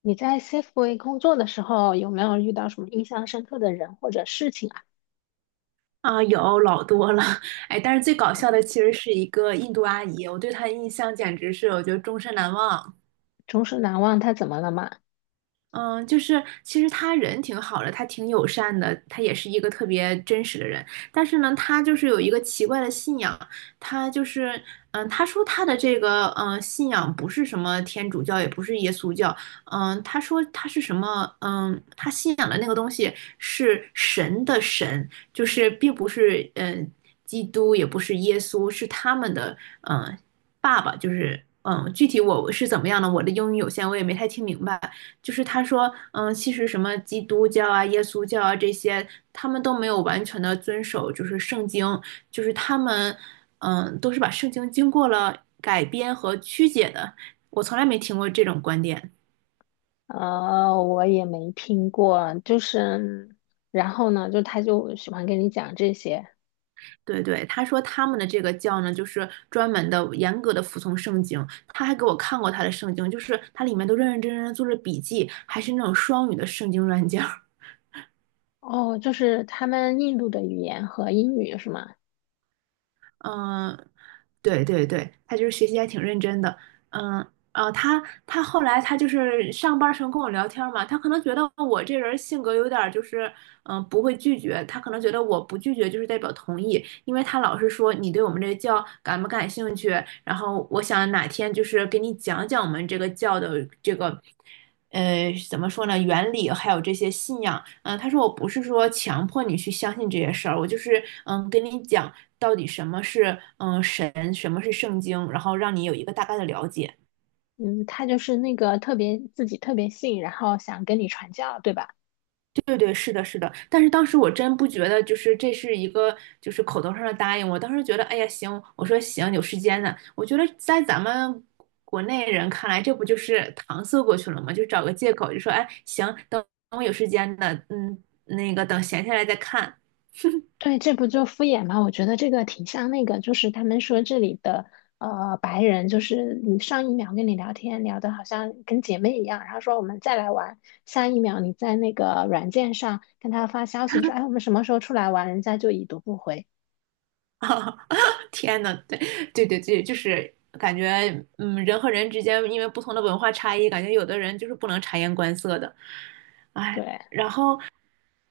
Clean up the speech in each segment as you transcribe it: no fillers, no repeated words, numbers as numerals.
你在 Safeway 工作的时候，有没有遇到什么印象深刻的人或者事情啊？啊，有老多了，哎，但是最搞笑的其实是一个印度阿姨，我对她的印象简直是我觉得终身难忘。终身难忘，他怎么了嘛？嗯，就是其实他人挺好的，他挺友善的，他也是一个特别真实的人。但是呢，他就是有一个奇怪的信仰，他就是嗯，他说他的这个信仰不是什么天主教，也不是耶稣教，他说他是什么？嗯，他信仰的那个东西是神的神，就是并不是基督，也不是耶稣，是他们的嗯爸爸，就是。嗯，具体我是怎么样呢？我的英语有限，我也没太听明白。就是他说，其实什么基督教啊、耶稣教啊这些，他们都没有完全的遵守，就是圣经，就是他们，都是把圣经经过了改编和曲解的。我从来没听过这种观点。我也没听过，就是，然后呢，就他就喜欢跟你讲这些。对对，他说他们的这个教呢，就是专门的、严格的服从圣经。他还给我看过他的圣经，就是他里面都认认真真的做着笔记，还是那种双语的圣经软件儿。哦，就是他们印度的语言和英语是吗？嗯，对对对，他就是学习还挺认真的，嗯他后来他就是上班儿时候跟我聊天儿嘛，他可能觉得我这人性格有点儿就是不会拒绝，他可能觉得我不拒绝就是代表同意，因为他老是说你对我们这个教感不感兴趣，然后我想哪天就是给你讲讲我们这个教的这个。怎么说呢？原理还有这些信仰，他说我不是说强迫你去相信这些事儿，我就是跟你讲到底什么是神，什么是圣经，然后让你有一个大概的了解。嗯，他就是那个特别自己特别信，然后想跟你传教，对吧？对对对，是的，是的，但是当时我真不觉得，就是这是一个就是口头上的答应。我当时觉得，哎呀，行，我说行，有时间呢。我觉得在咱们国内人看来，这不就是搪塞过去了吗？就找个借口，就说，哎，行，等等我有时间的，那个等闲下来再看。对，这不就敷衍吗？我觉得这个挺像那个，就是他们说这里的白人，就是你上一秒跟你聊天聊的好像跟姐妹一样，然后说我们再来玩，下一秒你在那个软件上跟他发消息说，哎，我们什么时候出来玩，人家就已读不回。天呐，对对对对，就是感觉，人和人之间因为不同的文化差异，感觉有的人就是不能察言观色的，哎，对，然后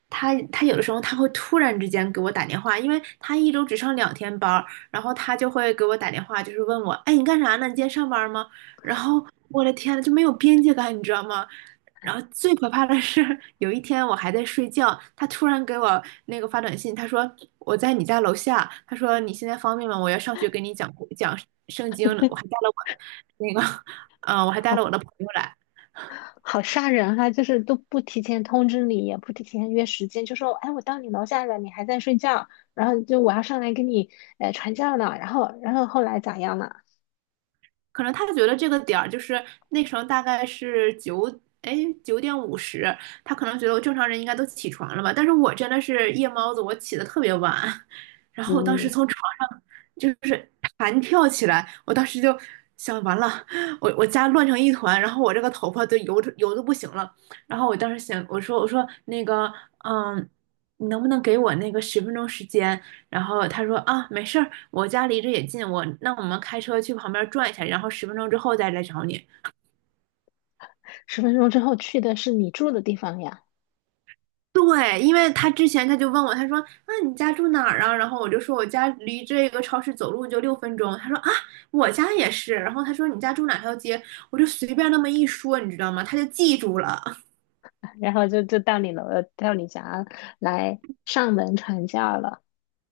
他有的时候他会突然之间给我打电话，因为他一周只上两天班儿，然后他就会给我打电话，就是问我，哎，你干啥呢？你今天上班吗？然后我的天呐，就没有边界感，你知道吗？然后最可怕的是，有一天我还在睡觉，他突然给我那个发短信，他说我在你家楼下，他说你现在方便吗？我要上去给你讲讲圣经呢。那个，我还带了我的好朋友来。好吓人哈，就是都不提前通知你，也不提前约时间，就说，哎，我到你楼下了，你还在睡觉，然后就我要上来跟你传教呢，然后后来咋样了？可能他觉得这个点儿就是那时候大概是哎，9:50，他可能觉得我正常人应该都起床了吧，但是我真的是夜猫子，我起得特别晚，然后我当时嗯。从床上就是弹跳起来，我当时就想完了，我家乱成一团，然后我这个头发都油得油的不行了，然后我当时想，我说那个，嗯，你能不能给我那个十分钟时间？然后他说啊，没事儿，我家离这也近，我们开车去旁边转一下，然后十分钟之后再来找你。10分钟之后去的是你住的地方呀，对，因为他之前他就问我，他说那你家住哪儿啊？然后我就说我家离这个超市走路就6分钟。他说啊，我家也是。然后他说你家住哪条街？我就随便那么一说，你知道吗？他就记住了。然后就到你到你家来上门传教了。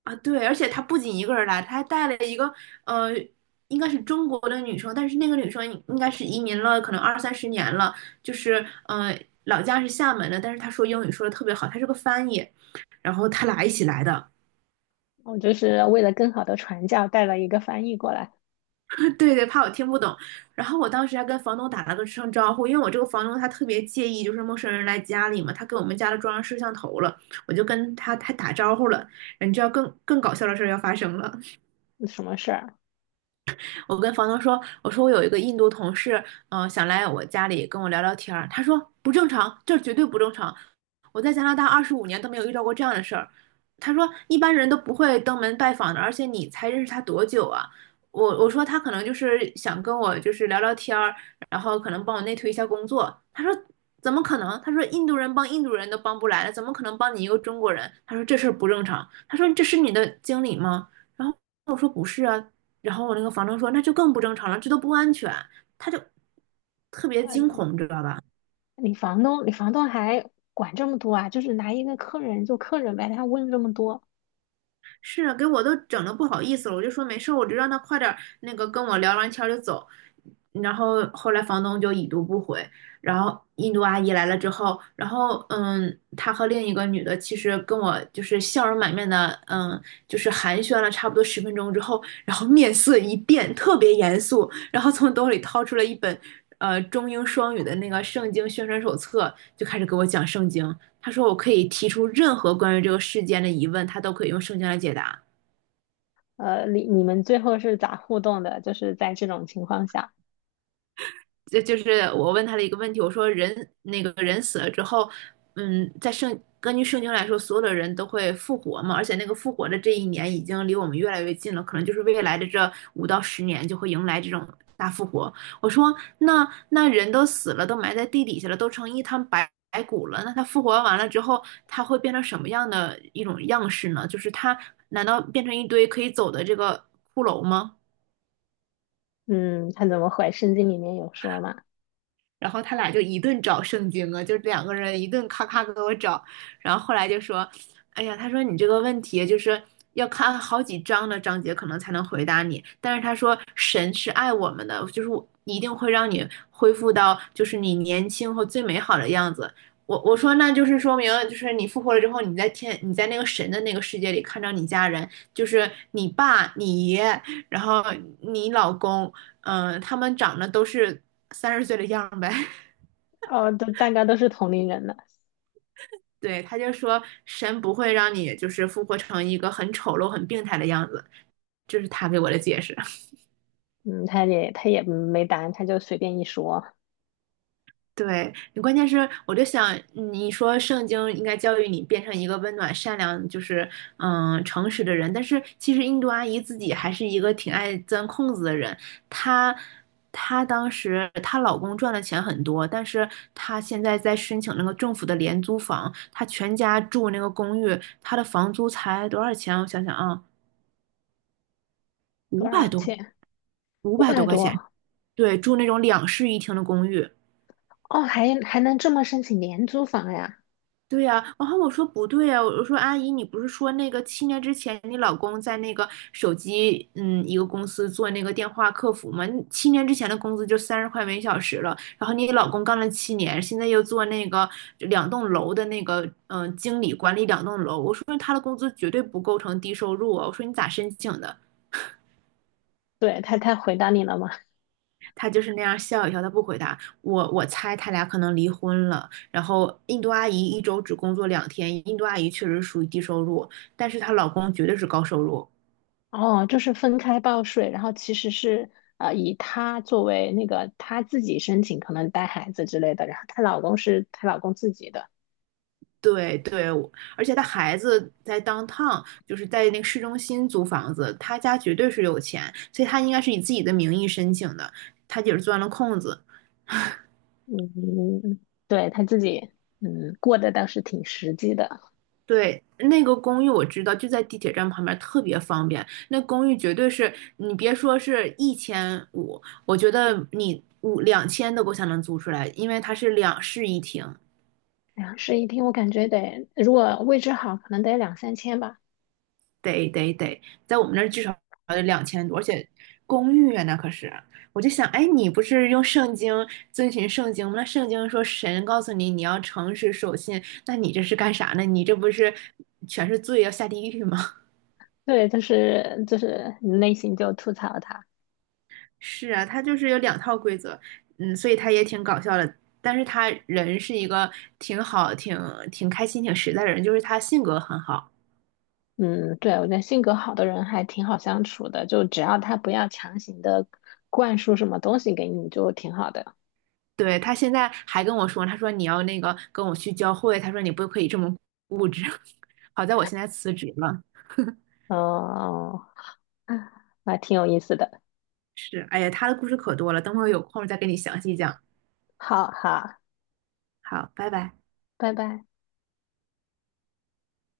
啊，对，而且他不仅一个人来，他还带了一个呃，应该是中国的女生，但是那个女生应该是移民了，可能二三十年了，就是老家是厦门的，但是她说英语说的特别好，她是个翻译，然后他俩一起来的，我就是为了更好的传教，带了一个翻译过来，对对，怕我听不懂，然后我当时还跟房东打了个声招呼，因为我这个房东他特别介意就是陌生人来家里嘛，他给我们家都装上摄像头了，我就跟他打招呼了，你知道更搞笑的事儿要发生了。嗯什么事儿？我跟房东说，我说我有一个印度同事，想来我家里跟我聊聊天儿。他说不正常，这绝对不正常。我在加拿大25年都没有遇到过这样的事儿。他说一般人都不会登门拜访的，而且你才认识他多久啊？我说他可能就是想跟我就是聊聊天儿，然后可能帮我内推一下工作。他说怎么可能？他说印度人帮印度人都帮不来了，怎么可能帮你一个中国人？他说这事儿不正常。他说这是你的经理吗？然后我说不是啊，然后我那个房东说那就更不正常了，这都不安全，他就特别惊呃，恐，你知道吧？你房东，你房东还管这么多啊？就是拿一个客人就客人呗，他问这么多。是啊，给我都整的不好意思了，我就说没事儿，我就让他快点儿那个跟我聊完天儿就走。然后后来房东就已读不回，然后印度阿姨来了之后，然后她和另一个女的其实跟我就是笑容满面的，就是寒暄了差不多十分钟之后，然后面色一变，特别严肃，然后从兜里掏出了一本中英双语的那个圣经宣传手册，就开始给我讲圣经。他说我可以提出任何关于这个事件的疑问，他都可以用圣经来解答。你你们最后是咋互动的？就是在这种情况下，就是我问他的一个问题，我说那个人死了之后，根据圣经来说，所有的人都会复活嘛，而且那个复活的这一年已经离我们越来越近了，可能就是未来的这5到10年就会迎来这种大复活。我说那那人都死了，都埋在地底下了，都成一滩白骨了，那他复活完了之后，他会变成什么样的一种样式呢？就是他难道变成一堆可以走的这个骷髅吗？嗯，他怎么回？圣经里面有说嘛？然后他俩就一顿找圣经啊，就两个人一顿咔咔给我找，然后后来就说，哎呀，他说你这个问题就是要看好几章的章节可能才能回答你，但是他说神是爱我们的，就是我一定会让你恢复到就是你年轻和最美好的样子。我说那就是说明就是你复活了之后，你在那个神的那个世界里看到你家人，就是你爸、你爷，然后你老公，他们长得都是30岁的样儿呗。哦，都大家都是同龄人的，对，他就说神不会让你就是复活成一个很丑陋、很病态的样子，这是他给我的解释。嗯，他也没答案，他就随便一说。对，你关键是我就想，你说圣经应该教育你变成一个温暖、善良，就是诚实的人，但是其实印度阿姨自己还是一个挺爱钻空子的人。她她当时她老公赚的钱很多，但是她现在在申请那个政府的廉租房，她全家住那个公寓，她的房租才多少钱？我想想啊，五多百少多，钱？五五百多百块钱。多对，住那种两室一厅的公寓。哦，还还能这么申请廉租房呀？对呀、然后我说不对呀、我说阿姨，你不是说那个七年之前你老公在那个手机一个公司做那个电话客服吗？你七年之前的工资就30块每小时了，然后你老公干了七年，现在又做那个两栋楼的那个经理管理两栋楼，我说他的工资绝对不构成低收入啊，我说你咋申请的？对，他回答你了吗？他就是那样笑一笑，他不回答我。我猜他俩可能离婚了。然后印度阿姨一周只工作两天，印度阿姨确实属于低收入，但是她老公绝对是高收入。哦，就是分开报税，然后其实是以她作为那个她自己申请，可能带孩子之类的，然后她老公是她老公自己的。对对，而且她孩子在 downtown，就是在那个市中心租房子，她家绝对是有钱，所以她应该是以自己的名义申请的，她姐是钻了空子。嗯，嗯对，她自己，嗯，过得倒是挺实际的。对，那个公寓我知道，就在地铁站旁边，特别方便。那公寓绝对是你别说是1500，我觉得你五两千都够呛能租出来，因为它是两室一厅，两室一厅，我感觉得如果位置好，可能得2、3千吧。得得得，在我们那儿至少得2000多，而且公寓啊，那可是。我就想，哎，你不是用圣经遵循圣经吗？那圣经说神告诉你你要诚实守信，那你这是干啥呢？你这不是全是罪要下地狱吗？对，就是就是内心就吐槽她。是啊，他就是有两套规则，所以他也挺搞笑的。但是他人是一个挺好、挺开心、挺实在的人，就是他性格很好。嗯，对，我觉得性格好的人还挺好相处的，就只要他不要强行的灌输什么东西给你，就挺好的。对，他现在还跟我说，他说你要那个跟我去教会，他说你不可以这么固执。好在我现在辞职了。哦，嗯还挺有意思的。是，哎呀，他的故事可多了，等会儿有空再给你详细讲。好好，好，拜拜。拜拜。